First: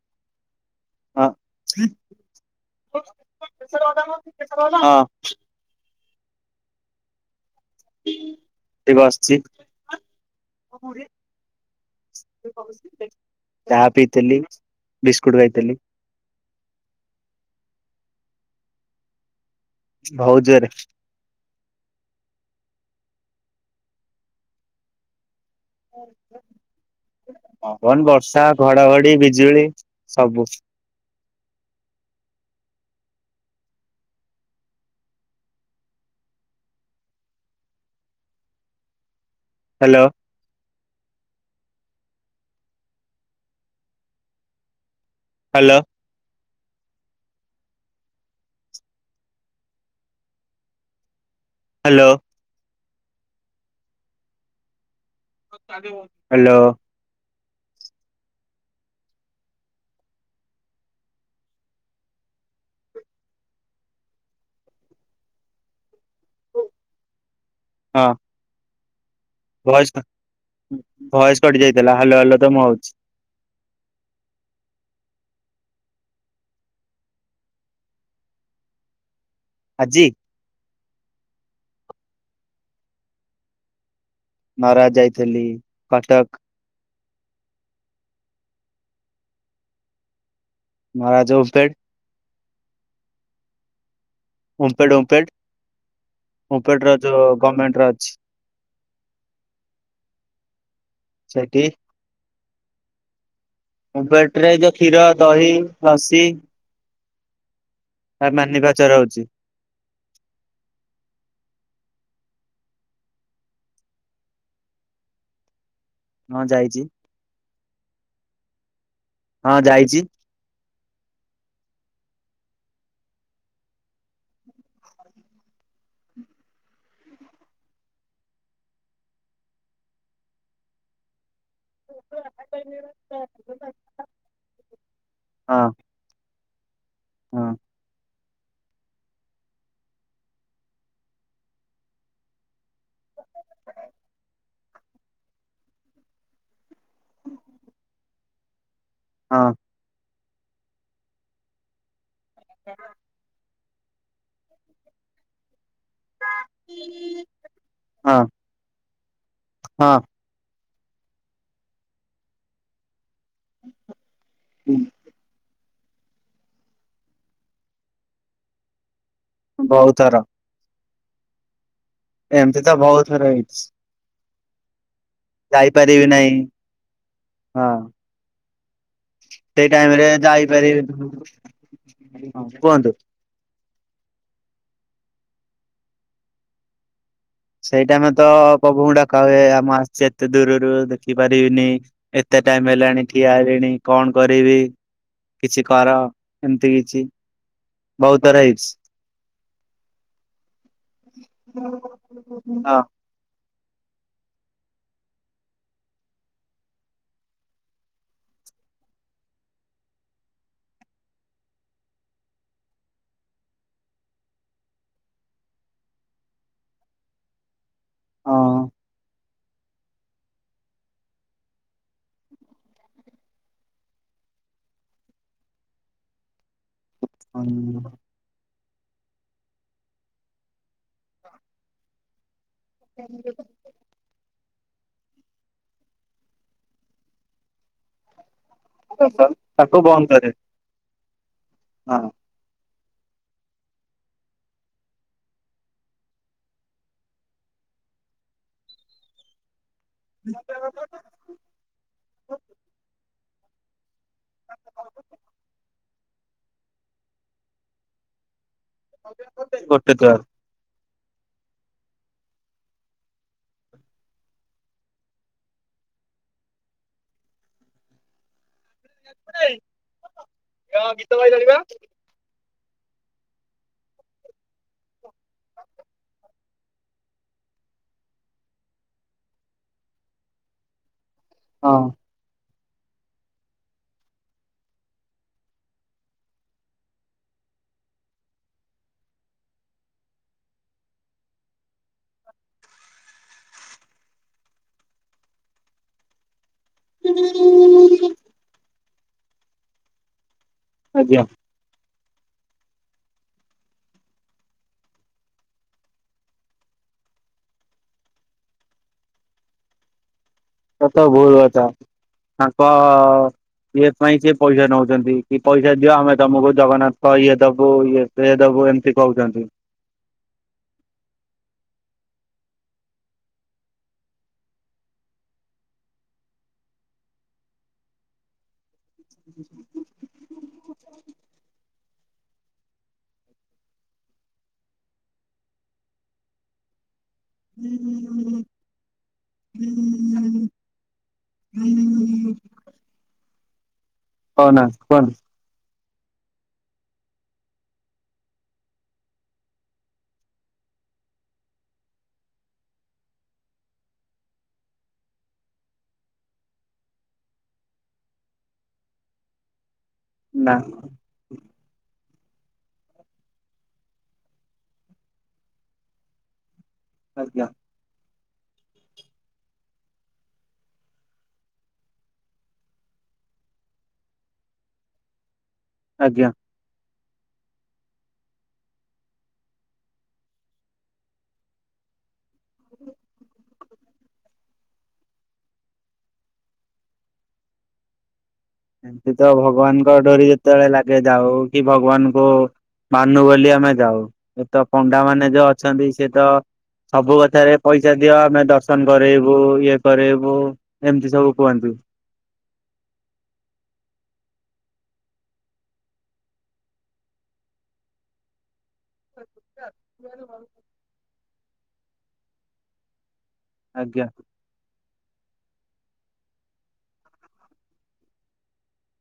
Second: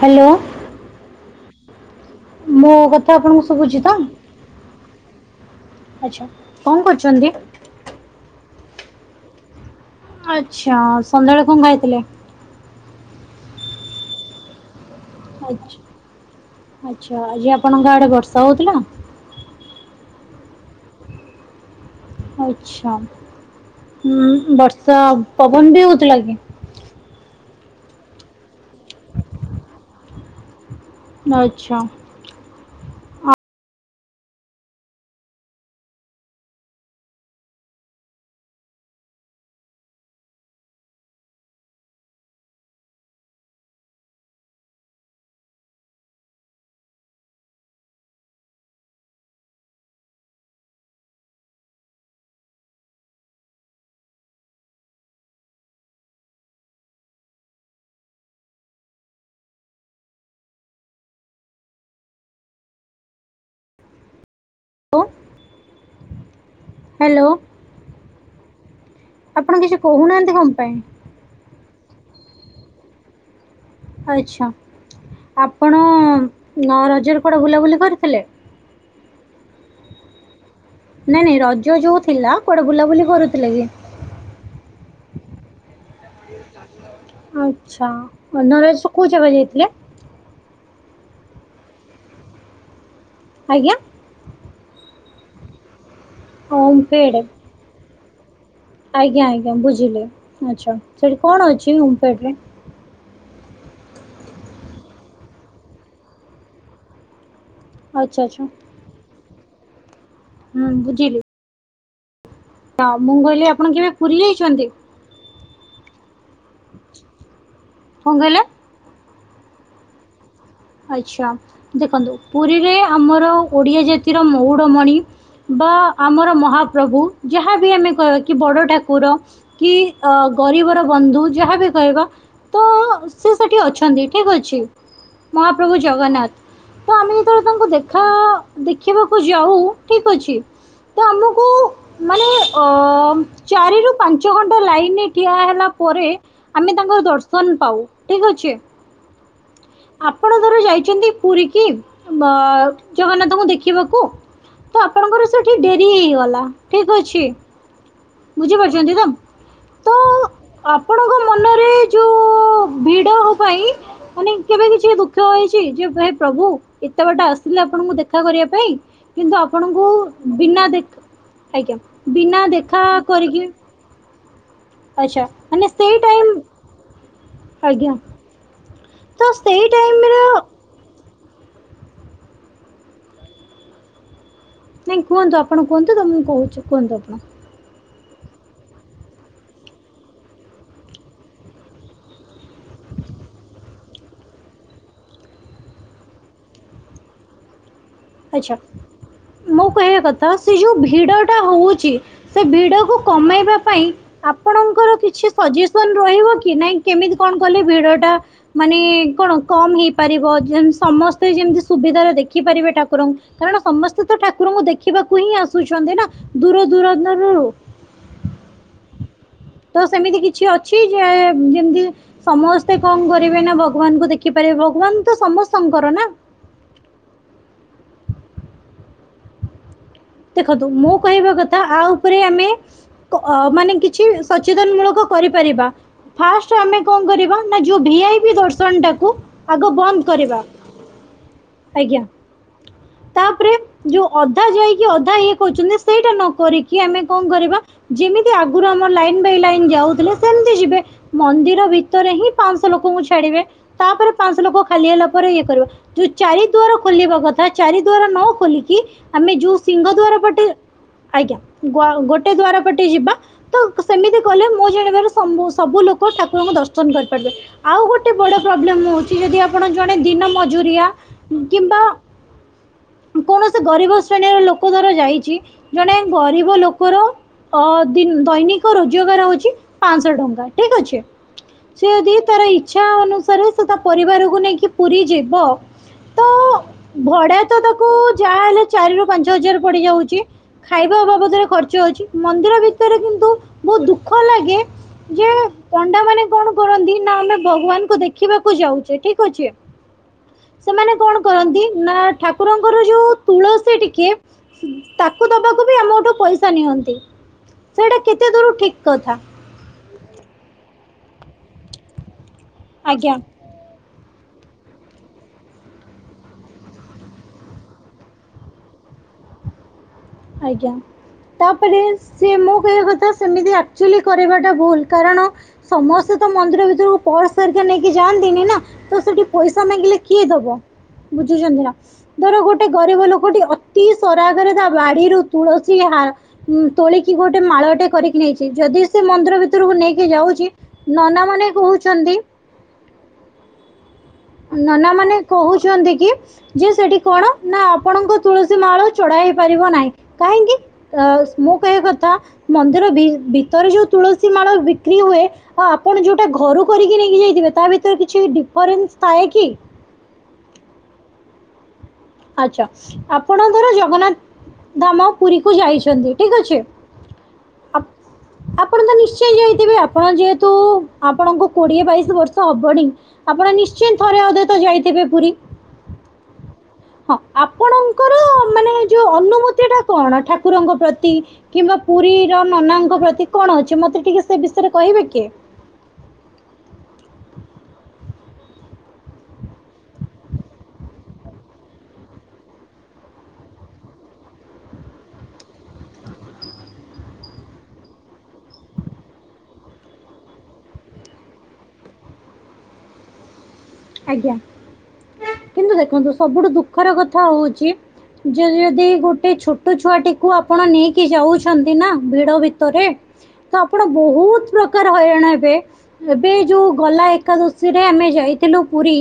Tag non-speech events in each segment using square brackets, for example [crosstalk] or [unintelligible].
Hello. ହଁ ମୋ କଥା ଆପଣଙ୍କୁ ଶୁଭୁଛି ତ? ହଁ। ଆଛା କଣ କରୁଛନ୍ତି। ସେ ବା ଆସିଛି। ଆ୍ଛା ସନ୍ଧ୍ୟାବେଳେ କଣ ଖାଇଥିଲେ। ଚାହା ପିଥିଲି। ଆଛା ଆ୍ଛା ଆଜି ଆପଣଙ୍କ ଆଡେ ବର୍ଷା ହଉଥିଲା। ବହୁତ ଜୋରରେ ଆଛା ଉ ବର୍ଷା ପବନ ବି ହଉଥିଲା କି‌‌। ହଁ କନ ବର୍ଷା ଘଡଘଡି ବିଜୁଳି ସବୁ। ଆଚ୍ଛା‌। ହ୍ୟାଲୋ। ହ୍ୟାଲୋ। ହ୍ୟାଲୋ। ହ୍ୟାଲୋ। ତୁ? ହ୍ୟାଲୋ। ହଁ। ଆପଣ କିଛି କହୁନାହାନ୍ତି କଣ ପାଇଁ। ଭୟେସ କଟି ଯାଇଥିଲା ହ୍ୟାଲୋ ହ୍ୟାଲୋ ତ ମୁଁ ହଉଛି। ଆଚ୍ଛା ଆପଣ ରଜର କୁଆଡେ ବୁଲାବୁଲି କରିଥିଲେ। ଆଜି। ନାଇଁ ନାଇଁ ରଜ ଯୋଉ ଥିଲା କୁଆଡେ ବୁଲାବୁଲି କରୁଥିଲେ କି? ହ ରାଜା ଯାଇଥିଲି କଟକ। ଆଚ୍ଛା ନରେଜ ର କୋଉ ଜାଗା ଯାଇଥିଲେ? ମହାରାଜା ଓ ସ୍ ପାଇଡ ଆଜ୍ଞା। ଓମ୍ପେଡ ଓମ୍ପେଡ ହମ୍ପେଡ ଓମଫେଡ଼ ର ଗମେଣ୍ଟ ରେ ଅଛି। ଆଜ୍ଞା ଆଜ୍ଞା ବୁଝିଲେ ଆଚ୍ଛା ସେଇଠି କଣ ଅଛି ଓମ୍ପେଟରେ। ଓବେଟରେ ଯୋଉ କ୍ଷୀର ଦହି ଲସି। ଆଚ୍ଛା ଆ ଆଚ୍ଛା ମାନିିବା ଚରହଉଛି। ହୁଁ ବୁଝିଲି। ତ ମୁଁ କହିଲି ଆପଣ କେବେ ପୁରୀ ଯାଇଛନ୍ତି? ହଁ ଯାଇଛି କଣ କହିଲେ ହଁ ଯାଇଛି। ଆଚ୍ଛା ଦେଖନ୍ତୁ ପୁରୀରେ ଆମର ଓଡ଼ିଆ ଜାତିର ମହୁଡ଼ମଣି। ବା ଆମର ମହାପ୍ରଭୁ ଯାହାବି ଆମେ କହିବା କି ବଡ଼ ଠାକୁର। କି ଅ ଗରିବର ବନ୍ଧୁ ଯାହାବି କହିବା ତ ସେ ସେଠି ଅଛନ୍ତି ଠିକ୍ ଅଛି। ହଁ ମହାପ୍ରଭୁ ଜଗନ୍ନାଥ ତ ଆମେ ଯେତେବେଳେ ହଁ ତାଙ୍କୁ ଦେଖା ଦେଖିବାକୁ ଯାଉ ଠିକ୍ ଅଛି ତ ଆମକୁ ମାନେ ଅ ଚାରି ରୁ ପାଞ୍ଚ ଘଣ୍ଟା ଲାଇନରେ ଠିଆ ହେଲା ପରେ ଆମେ ତାଙ୍କର ଦର୍ଶନ ପାଉ ଠିକ ଅଛି। ହଁ। ଆପଣ ଧର ଯାଇଛନ୍ତି ପୁରୀ କି ଜଗନ୍ନାଥଙ୍କୁ ଦେଖି। ଦେଖିବାକୁ ତ ଆପଣଙ୍କର ସେଠି ଡେରି ହେଇଗଲା ଠିକ୍ ଅଛି। ହଁ। ବୁଝିପାରୁଛନ୍ତି ତ? ତ ହଁ ଆପଣଙ୍କ ମନରେ ଯୋଉ ଭିଡ ପାଇଁ ମାନେ କେବେ କିଛି ଦୁଃଖ ହେଇଛି। ଯେ ପ୍ରଭୁ ଏତେ ବାଟ ଆସଥିଲେ ଆପଣଙ୍କୁ ଦେଖା କରିବା ପାଇଁ କିନ୍ତୁ ଆପଣଙ୍କୁ ବହୁତ ଥର ବିନା ଦେଖ ଆଜ୍ଞା ବିନା ଦେ ଏମିତି ତ ବହୁତ ଥର ହେଇଛି। ଆଚ୍ଛା। ମାନେ ସେଇ ଯାଇପାରିବି ଟାଇମ୍ ନାହିଁ। ହଁ ଆଜ୍ଞା। ସେଇ ଟାଇମ୍ ରେ ଯାଇପାରିବେ କୁହନ୍ତୁ। ନାଇଁ କୁହନ୍ତୁ ଆପଣ କୁହନ୍ତୁ ତ ମୁଁ କହୁଛଛି କୁହନ୍ତୁ ଆପଣ। ସେଇଟା ଆମେ ତ ପ୍ରଭୁଙ୍କୁ ଡାକା ହୁଏ ଆମ ଆସିଛି ଏତେ ଦୂରରୁ ଦେଖିପାରିବିନି। ଏତେ ଟାଇମ୍ ହେଲାଣି ଠିଆ ହେଲେଣି କଣ କରିବି? କିଛି କର ଏମିତି କିଛି। ବହୁତ ଥର ଆଚ୍ଛା ହେଇଛି। ମୁଁ କହିବା କଥା ସେ ଯୋଉ ଭିଡ ଟା ହଉଛି ସେ ହଁ ଭିଡକୁ କମେଇବା ପାଇଁ। ଆପଣଙ୍କର କିଛି ସଜେସନ୍ ରହିବ କି ନାଇଁ କେମିତି କଣ କଲେ ଭିଡଟା ମାନେ କଣ କମ ହେଇପାରିବ ଯେ ସମସ୍ତେ ଯେମତି ସୁବିଧାରେ ଦେଖିପାରିବେ ଠାକୁ ଠାକୁରଙ୍କୁ କାରଣ ସମସ୍ତେ ତ ଠାକୁରଙ୍କୁ ଦେଖିବାକୁ ହିଁ ଆସୁଛନ୍ତି ନା ଦୂର ଦୂର ଦରରୁ। ହଁ। ତ ସେମିତି କିଛି ଅଛି ଯେ ଯେମିତି ସମସ୍ତେ କଣ କରିବେ ନା ଭଗବାନଙ୍କୁ ଦେଖିପାରିବେ ଭଗବାନ ତ ସମସ୍ତଙ୍କର ନା। ହଁ। ଦେଖନ୍ତୁ ମୁଁ କହିବା କଥା ଆ ଉପରେ ଆମେ କ ମାନେ କିଛି ସଚେତନ ମୂଳକ କରିପାରିବା ଫାଷ୍ଟେ ଆମେ କଣ କରିବା ନା ଯୋଉ ଭିଆଇପୀ ଦର୍ସ ସନ୍ଟାକୁ ଆଗ ତାକୁ ବନ୍ଦ କରେ କରିବା। ଆଜ୍ଞା, ତାପରେ ଯୋଉ ଅଧା ଯାଇ ଅଧା ଇଏ କହୁଛନ୍ତି ସେଇଟା ନ କରିକି ଆମେ କଣ କରିବା? ଯେମିତି ଆଗରୁ ଆମର ଲାଇନ୍ ବାଇ ଲାଇନ୍ ଯାଉ ଥିଲେ ସେମତି ହଁ। ଯିବେ ମନ୍ଦିର ଭିତରେ ହିଁ ପାଞ୍ଚଶହ ଲୋକଙ୍କୁ ଛାଡିବେ। ତାପରେ ପାନଶ ଲୋକ ଖାଲି ହେଲା ପରେ ଇଏ କରିବା। ଯୋଉ ଚାରି ଦୁଆର ଖୋଲିବା କଥା ଚାରି ଦୁଆର ନ ଖୋଲିକି ଆମେ ଯୋଉ ଗୋଟେ ଦୁଆର। ଟେ ଆଜ୍ଞା, ଗୋଟେ ଦୁଆର ପଟେ ଯିବା। ତ ସେମିତି କଲେ ମୁଁ ଜାଣିବାର ସବୁ ଲୋକ ଠାକୁରଙ୍କୁ ଦର୍ଶନ କରିପାରିବେ। ଆଉ ଗୋଟେ ବଡ ପ୍ରୋବ୍ଲେମ ହଉଛି ଯଦି ଆପଣ ଜଣେ ଦିନ ମଜୁରିଆ ଗୀତ ଗାଇ ଜାଣିବା। କିମ୍ବା କୌଣସି ଗରିବ ଶ୍ରେଣୀର ଲୋକ କ ଧର ଯାଇଛି ଜଣେ ଗରିବ ଲୋକର ଅ ଦି ଦୈନିକ ରୋଜଗାର ହଉଛି ପାଞ୍ଚଶହ ଟଙ୍କା ଠିକ ଅଛି। ସେ ହଁ। ଯଦି ତାର ଇଛା ଅନୁସାରେ ସେ ତା ପରିବାରକୁ ନେଇକି ପୁରୀ ଯିବ ତ ଭଡା ତ ତାକୁ ଯାହା ହେଲେ ଚାରି ରୁ ପାଞ୍ଚ ହଜାର ପଡି ଯାଉଛି। ଖାଇବା ବାବଦରେ ଖର୍ଚ୍ଚ ଅଛି, ମନ୍ଦିର ଭିତରେ କିନ୍ତୁ ବହୁତ ଦୁଃଖ ଲାଗେ। ଯେ ପଣ୍ଡା ମାନେ କଣ କରନ୍ତି ନା ଆମେ ଭଗବାନକୁ ଦେଖିବାକୁ ଯାଉଛେ ଠିକ ଅଛି। ସେମାନେ ଆଜ୍ଞା କଣ କରନ୍ତି ନା ଠାକୁରଙ୍କର ଯୋଉ ତୁଳସୀ ଟିକେ ତାକୁ ଦବାକୁ ବି ଆମଠୁ ପଇସା ନିଅନ୍ତି ସେଇଟା କେତେ ଦୂର ଠିକ କଥା? ଏତ ଭୁଲ କଥା ତାଙ୍କ ଆଜ୍ଞା। ଇଏ ପାଇଁ ସିଏ ପଇସା ନଉଛନ୍ତି କି ପଇସା ଦିଅ ଆମେ ତମକୁ ଜଗନ୍ନାଥ ଇଏ ତ ଦବୁ ଇଏ। ସେ ଦେବୁ ଏମିତି କହୁଛନ୍ତି। ଆଜ୍ଞା। ତାପରେ ସେ ମୁଁ କହିବା କଥା ସେମିତି ଆକ୍ଚୁଆଲି କରିବାଟା ଭୁଲ। କାରଣ ସମସ୍ତେ ତ ମନ୍ଦିର ଭିତରକୁ ପର୍ସ ହରିକା ନେଇକି ଯାଆନ୍ତିନି ନା। ତ ସେଠି ପଇସା ମାଗିଲେ କିଏ ଦବ? ବୁଝୁଛନ୍ତି ନା ଧର ଗୋଟେ ଗରିବ ଲୋକ ଟିକେ ଅତି ସରାଗରେ ତା ବାଡିରୁ ତୁଳସୀ ହା ତୋଳିକି ଗୋଟେ ମାଳଟେ କରିକି ନେଇଛି ଯଦି ସେ ମନ୍ଦିର ଭିତରକୁ ନେଇକି ଯାଉଛି ନନା ମାନେ କହୁଛନ୍ତି। ହଉ ନା ନାନ ମାନେ କୁହନ୍ତୁ କହୁଛନ୍ତି କି ଯେ ସେଠି କଣ ନା ଆପଣଙ୍କ ତୁଳସୀ ମାଳ ଚଡା ହେଇପାରିବ ନାହିଁ କାହିଁକି? ତ ମୁଁ କହିବା କଥା ମନ୍ଦିର ଭି ଭିତରେ ଯୋଉ ତୁଳସୀ ମାଳ ବିକ୍ରି ହୁଏ ହ ଆପଣ ଯୋଉଟା ଘରୁ କରିକି ନେଇକି ଯାଇଥିବେ ତା ଭିତରେ କିଛି ଡିଫରେନ୍ସ ଥାଏ କି? ନା। ଆଛା ଆପଣ ଧର ଜଗନ୍ନାଥ ଧାମ ପୁରୀ କୁ ଯାଇଛନ୍ତି ଠିକ ଅଛି। ଆଜ୍ଞା। ଆପ ଆପଣ ତ ନିଶ୍ଚୟ ଯାଇଥିବେ ଆପଣ ଯେହେତୁ ଆପଣଙ୍କୁ କୋଡିଏ ବାଇଶି ବର୍ଷ ହବନି। ଆପଣ ନିଶ୍ଚୟ ଥରେ ଅଧେ ତ ଯାଇଥିବେ ପୁରୀ। ଆଜ୍ଞା। ହଁ ଆପଣଙ୍କର ମାନେ ଯୋଉ ଅନୁମତି ଟା କଣ ଠାକୁରଙ୍କ ପ୍ରତି? କିମ୍ବା ପୁରୀ ର ନନାଙ୍କ ପ୍ରତି କଣ ଅଛି ମତେ ଟିକେ ସେ ବିଷୟରେ କହିବେ କି? ଏମତି ତ ଭଗବାନଙ୍କ ଡୋରି ଯେତେବେଳେ ଲାଗେ ଯାଉ କି ଭଗବାନଙ୍କୁ ମାନୁ ବୋଲି ଆମେ ଯାଉ ଏ ତ ପଣ୍ଡା ମାନେ ଯୋଉ ଅଛନ୍ତି ସେ ତ ସବୁ କଥାରେ ପଇସା ଦିଅ ଆମେ ଦର୍ଶନ କରରେଇବୁ ଇଏ କରରେଇବୁ। ଏମିତି ସବୁ କୁହନ୍ତୁ। ଆଜ୍ଞା କିନ୍ତୁ ଦେଖନ୍ତୁ ସବୁଠୁ ଦୁଃଖର କଥା ହଉଛି ଯେ ଯଦ ଗୋଟେ ଛୋଟ ଛୁଆଟିକୁୁ ଆପଣ ନେଇକି ଯାଉଛନ୍ତି ନା ଭିଡ ଭିତରେ ତ ଆପଣ ଆଜ୍ଞା ବହୁତ ପ୍ରକାର କାର ହଇରାଣ ଏବେ ଏବେ ଯୋଉ ଗଲା ଏକାଦଶୀରେ ଆମେ ଯାଇ ଥିଲ ପୁରୀ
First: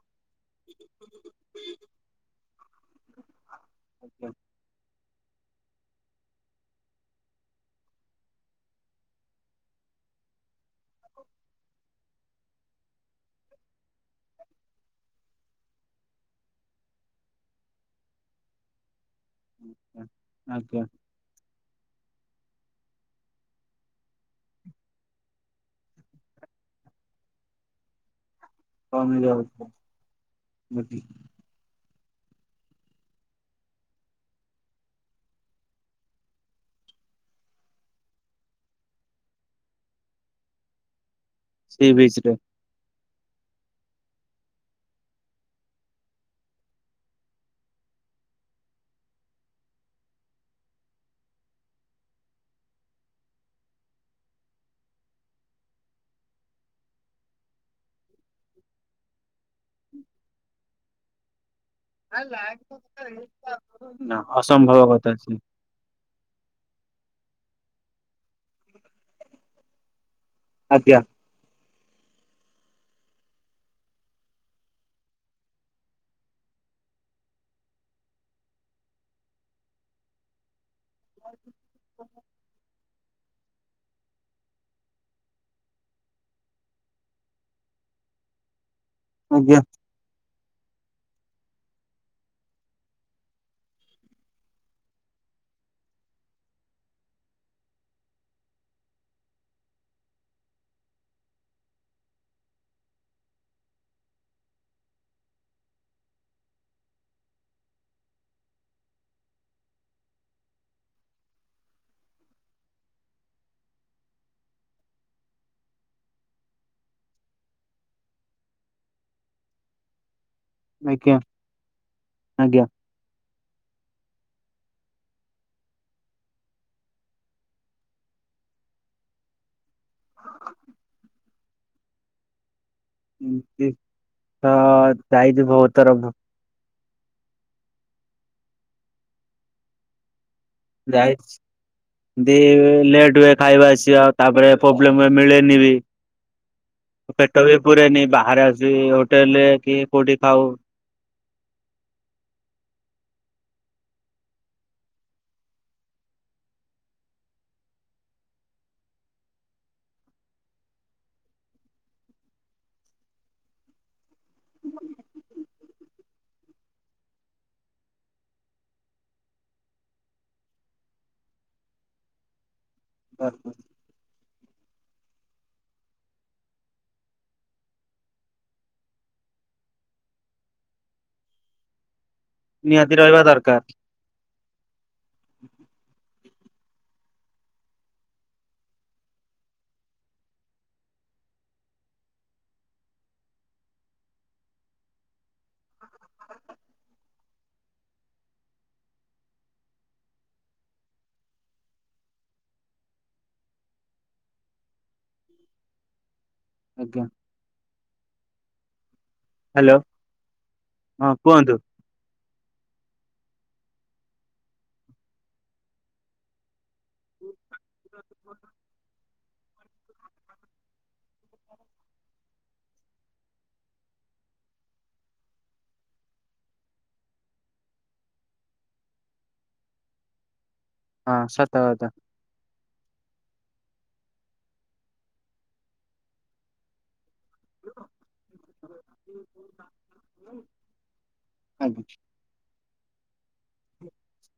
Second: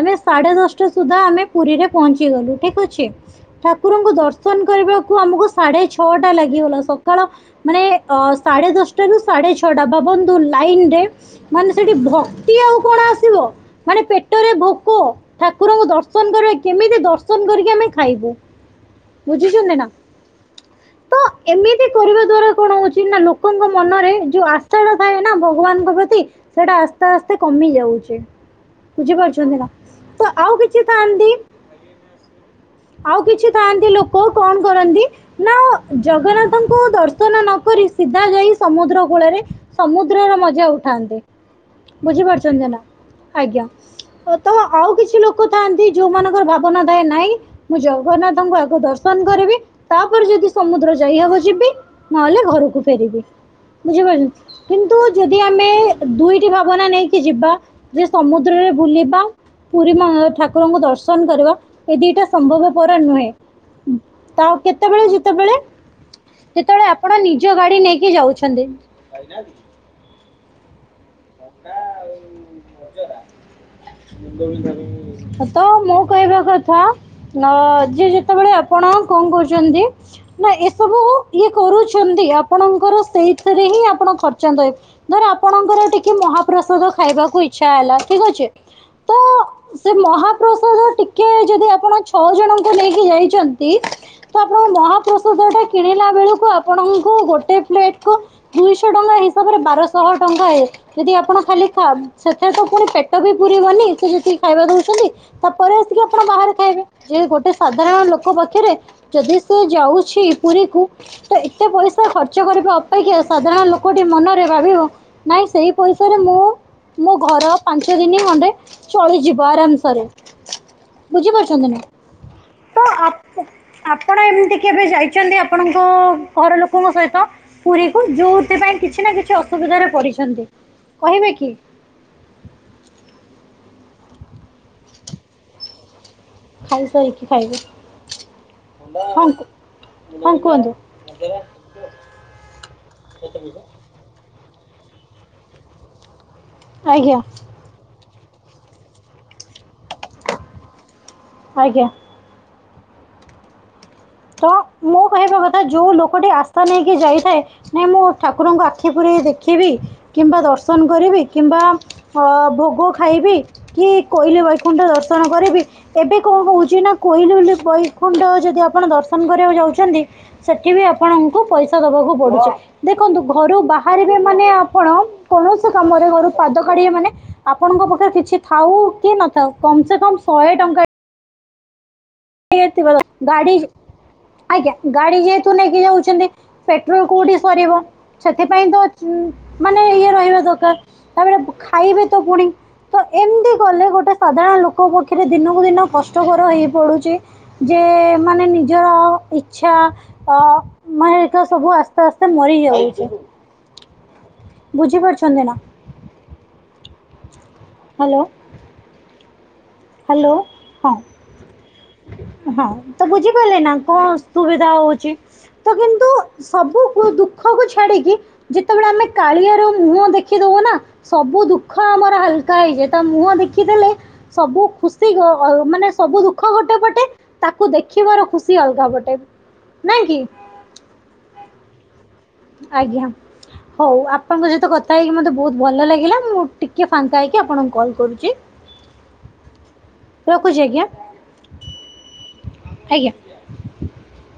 ଆମେ ସାଢେ ଦଶଟା ସୁଧା ଆମେ ପୁରୀରେ ପହଞ୍ଚି ଗଲୁ ଠିକ ଅଛି ତା କୁକୁରଙ୍କୁ ଦର୍ଶନ କରିବାକୁ ଆମକୁ ସାଢ଼େ ଛଅଟା ଲାଗିଗଲା ସଖାଳ ମାନେ ଅ ସାଢେ ଦଶଟା ରୁ ସାଢେ ଛଅଟା ଭାବନ୍ତୁ ଲାଇନ ରେ ମାନେ ସେଠି ଭକ୍ତି ଆଉ କଣ ଆସିବ ମାନେ ପେଟରେ ଭୋକ ଠାକୁରଙ୍କୁ ଦର୍ଶନ କରିବା କେମିତି ଦର୍ଶନ କରିକି ଆମେ ଖାଇବୁ। ବୁଝୁଛନ୍ତି ନା? ଆଜ୍ଞା ତ ଏମିତି କରିବା ଦ୍ଵାରା କଣ ହଉଛି ନା ଲୋକଙ୍କ ମନରେ ଯୋଉ ଆଶାଟା ଥାଏ ନା ଭଗବାନଙ୍କ ପ୍ରତି ସେଇଟା ଆସ୍ତେ ଆସ୍ତେ କମି ଯାଉଛି। କମିର ବୁଝିପାରୁଛନ୍ତି ନା ତ ଆଉ କିଛି ଥାନ୍ତି ଆଉ କିଛି ଥାଆନ୍ତି ଲୋକ କଣ କରନ୍ତି ନା ଜଗନ୍ନାଥଙ୍କୁ ଦର୍ଶନ ନକରି ସିଧା ଯାଇ ସମୁଦ୍ର କୂଳରେ ସମୁଦ୍ରର ମଜା ଉଠାନ୍ତି ସି ବିଚ୍ ରେ ବୁଝିପାରୁଛନ୍ତି ନା? ଆଜ୍ଞା ତ ଆଉ କିଛି ଲୋକ ଥାଆନ୍ତି ଯୋଉମାନଙ୍କର ଭାବନା ଥାଏ ନାଇଁ ମୁଁ ଜଗନ୍ନାଥଙ୍କୁ ଆଗକୁ ଦର୍ଶନ କରିବି ତାପରେ ଯଦି ସମୁଦ୍ର ଯାଇହବ ଯିବି ନହେଲେ ଘରକୁ ଫେରିବି। ବୁଝିପାରୁ କିନ୍ତୁ ଯଦି ଆମେ ଦୁଇଟି ଭାବନା ନେଇକି ଯିବା। ଯେ ସମୁଦ୍ରରେ ବୁଲିବା ପୁରୀ ଠାକୁରଙ୍କୁ ଦର୍ଶନ କରିବା। ଏ ଦିଟା ସମ୍ଭବପର ନୁହେଁ ନା ତ ଆ ଅସମ୍ଭବ କେତେବେଳେ କଥା ସିଏ ଯେତେବେଳେ ଯେତେବେଳେ ଆପଣ ନିଜ ଗାଡି ନେଇକି ଯାଉଛନ୍ତି। ଆଜ୍ଞା। ତ ମୁଁ କହିବା କଥା ନ ଯିଏ ଯେତେବେଳେ ଆପଣ କଣ କହୁଛନ୍ତି? ନା ଏସବୁ ଇଏ କରୁଛନ୍ତି ଆପଣଙ୍କର ସେଇ ରେ ହିଁ ଆପଣ ଖର୍ଚ୍ଚନ୍ତ ଧର ଆପଣଙ୍କର ଟିକେ ମହାପ୍ରସାଦ ଖାଇବାକୁ ଇଛା ହେଲା ଠିକ ଅଛି। ଆଜ୍ଞା। ସେ ମହାପ୍ରସାଦ ଟିକେ ଯଦି ଆପଣ ଛଅ ଜଣଙ୍କୁ ନେଇକି ଯାଇଛନ୍ତି ତ ଆପଣଙ୍କ ମହାପ୍ରସୁଟା କିଣିଲା ବେଳକୁ ଆପଣଙ୍କୁ ଗୋଟେ ପ୍ଲେଟ କୁ ଦୁଇଶହ ଟଙ୍କା ହିସାବରେ ବାରଶହ ଟଙ୍କା ହେ ଯଦି ଆପଣ ଖାଲି ସେଥିରେ ତ ପୁଣି ପେଟ ବି ପୁରିବନି ସେ ଯେତିକି ଖାଇବା ଦଉଛନ୍ତି ତାପରେ ଆସିକି ଆପଣ ବାହାରେ ଖାଇବେ ଯେ ଗୋଟେ ସାଧାରଣ ଲୋକ ପାଖରେ ଯଦି ସେ ଯାଉଛି ପୁରୀ କ ତ ଏତେ ପଇସା ଖର୍ଚ୍ଚ କରିବା ଅପେକ୍ଷା ସାଧାରଣ ଲୋକଟି ମନରେ ଭାବିବ ନାଇଁ ସେଇ ପଇସାରେ ମୁଁ ମୋ ଘର ପାଞ୍ଚ ଦିନ ଖଣ୍ଡେ ଚଳିଯିବ ଆରାମସରେ ଆଜ୍ଞା ବୁଝିପାରୁଛନ୍ତିନି ଆଜ୍ଞା ତ ଆପଣ ଏମିତି କେବେ ଯାଇଛନ୍ତି ଆପଣଙ୍କ ଘର ଲୋକଙ୍କ ସହିତ ପୁରୀ କ ଯୋଉଥିପାଇଁ କିଛି ନା କିଛି ଅସୁବିଧାରେ ପଡିଛନ୍ତି କହିବେ କି ହଁ ଯାଇଛିି ବଉତ ତରଫ ଖାଇସାରିକି ଖାଇବୁ ହ ହଁ କୁହନ୍ତୁ ଯାଇଛି ଦ ଲେଟ୍ ହୁଏ ଖାଇବା ଆସିବାଉ ତାପରେ ପ୍ରୋବ୍ଲେମ ମିଳେନି ବି ଆଜ୍ଞା ପେଟ ବି ପୁରରେ ବାହାରେ ଆସିବି ହୋଟେଲରେ କି କୋଉଠି ଖାଉ ଆଜ୍ଞା ତ ମୁଁ କହିବା କଥା ଯୋଉ ଲୋକଟି ଆସ୍ଥା ନେଇକି ଯାଇଥାଏ ନାଇଁ ମୁଁ ଠାକୁରଙ୍କୁ ଆଖି ପୁରେଇ ଦେଖିବି କିମ୍ବା ଦର୍ଶନ କରିବି କିମ୍ବା ଅ ଭୋଗ ଖାଇବି କି କୋଇଲି ବୈକୁଣ୍ଠ ଦର୍ଶନ କରିବି ଏବେ କଁ କହୁଛି ନା କୋଇଲି ବୋଲି ବୈକୁଣ୍ଠ ଯଦି ଆପଣ ଦର୍ଶ୍ ସନ୍ କରିବାକୁ ଯାଉଛନ୍ତି ସେଠି ବି ଆପଣଙ୍କୁ ପଇସା ଦବାକୁ ପଡ଼ୁଛି ଦେଖନ୍ତୁ ଘରୁ ବା ହାରିବେ ମାନେ ଆପଣ କୌଣସି କାମରେ ଘରୁ ପାଦ କାଢ଼ିବେ ମାନେ ଆପଣଙ୍କ ପାଖରେ କିଛି ଥାଉ କି ନଥାଉ କମ ସେ କମ ଶହେ ଟଙ୍କା କି ଅଟେ ନିହାତି ଥିବା ରହିବା [unintelligible] ଗାଡ଼ି ଦରକାର ଆଜ୍ଞା ଗାଡ଼ି ଯେହେତୁ ନେଇକି ଯାଉଛନ୍ତି ପେଟ୍ରୋଲ କୋଉଠି ସରିବ। ସେଥିପାଇଁ ଚୁଁ ମାନେ ଇଏ ରହିବା ଦରକାର ତାପରେ ବ ଖାଇବେ ତ ପୁଣି। ତ ଏମିତି କଲେ ଗୋଟେ ସାଧାରଣ ଲୋକ ପକ୍ଷରେ ଦିନକୁ ଦିନ କଷ୍ଟକର ହେଇ ପଡୁଛି। ଯେ ମାନେ ନିଜର ଇଚ୍ଛା ଅ ମାନେ ଦେଖିବ ସବୁ ଆସ୍ତେ ଆସ୍ତେ ମରିି ଯାଉଛି। ବୁଝି ପାରୁଛନ୍ତି ନା? ଆଜ୍ଞା। ହାଲୋ। ହାଲୋ। ହାଲୋ ହଁ। ହଁ ତ ବୁଝିପାରିଲେ ନା କଣ ସୁବିଧା ହଉଛି। ତ କିନ୍ତୁ ସବୁ ପୁଅ ଦୁଃଖକୁ ଛାଡ଼ିକି ଯେତେବେଳେ ଆମେ କାଳିଆର ମୁହଁ ଦେଖିଦବୁ ନା। ସବୁ ଦୁଃଖ ଆମର ହାଲ୍ କା ହେଇଯାଏ ତା ମୁହଁ ଦେଖିଦେଲେ ସବୁ ଖୁସି ଗ ଅ ମାନେ ସବୁ ଦୁଃଖ ଗୋଟେ ପଟେ ତାକୁ ଦେଖିବାର ଖୁସି ଅଲଗା ପଟେ। ନାଇଁ କି? ହଁ ସତ କଥା। ଆଜ୍ଞା ହଉ ଆପଣଙ୍କ ସହିତ କଥା ହେଇକି ମତେ ବୋହୁତ ଭଲ ଲାଗିଲା ମୁଁ ଟି କେ ଫାଙ୍କା ହେଇକି ଆପଣଙ୍କୁ କଲ୍ କରୁଛି ରଖୁଛି ଆଜ୍ଞା। ଆଜ୍ଞା। ଆଜ୍ଞା। [inaudible]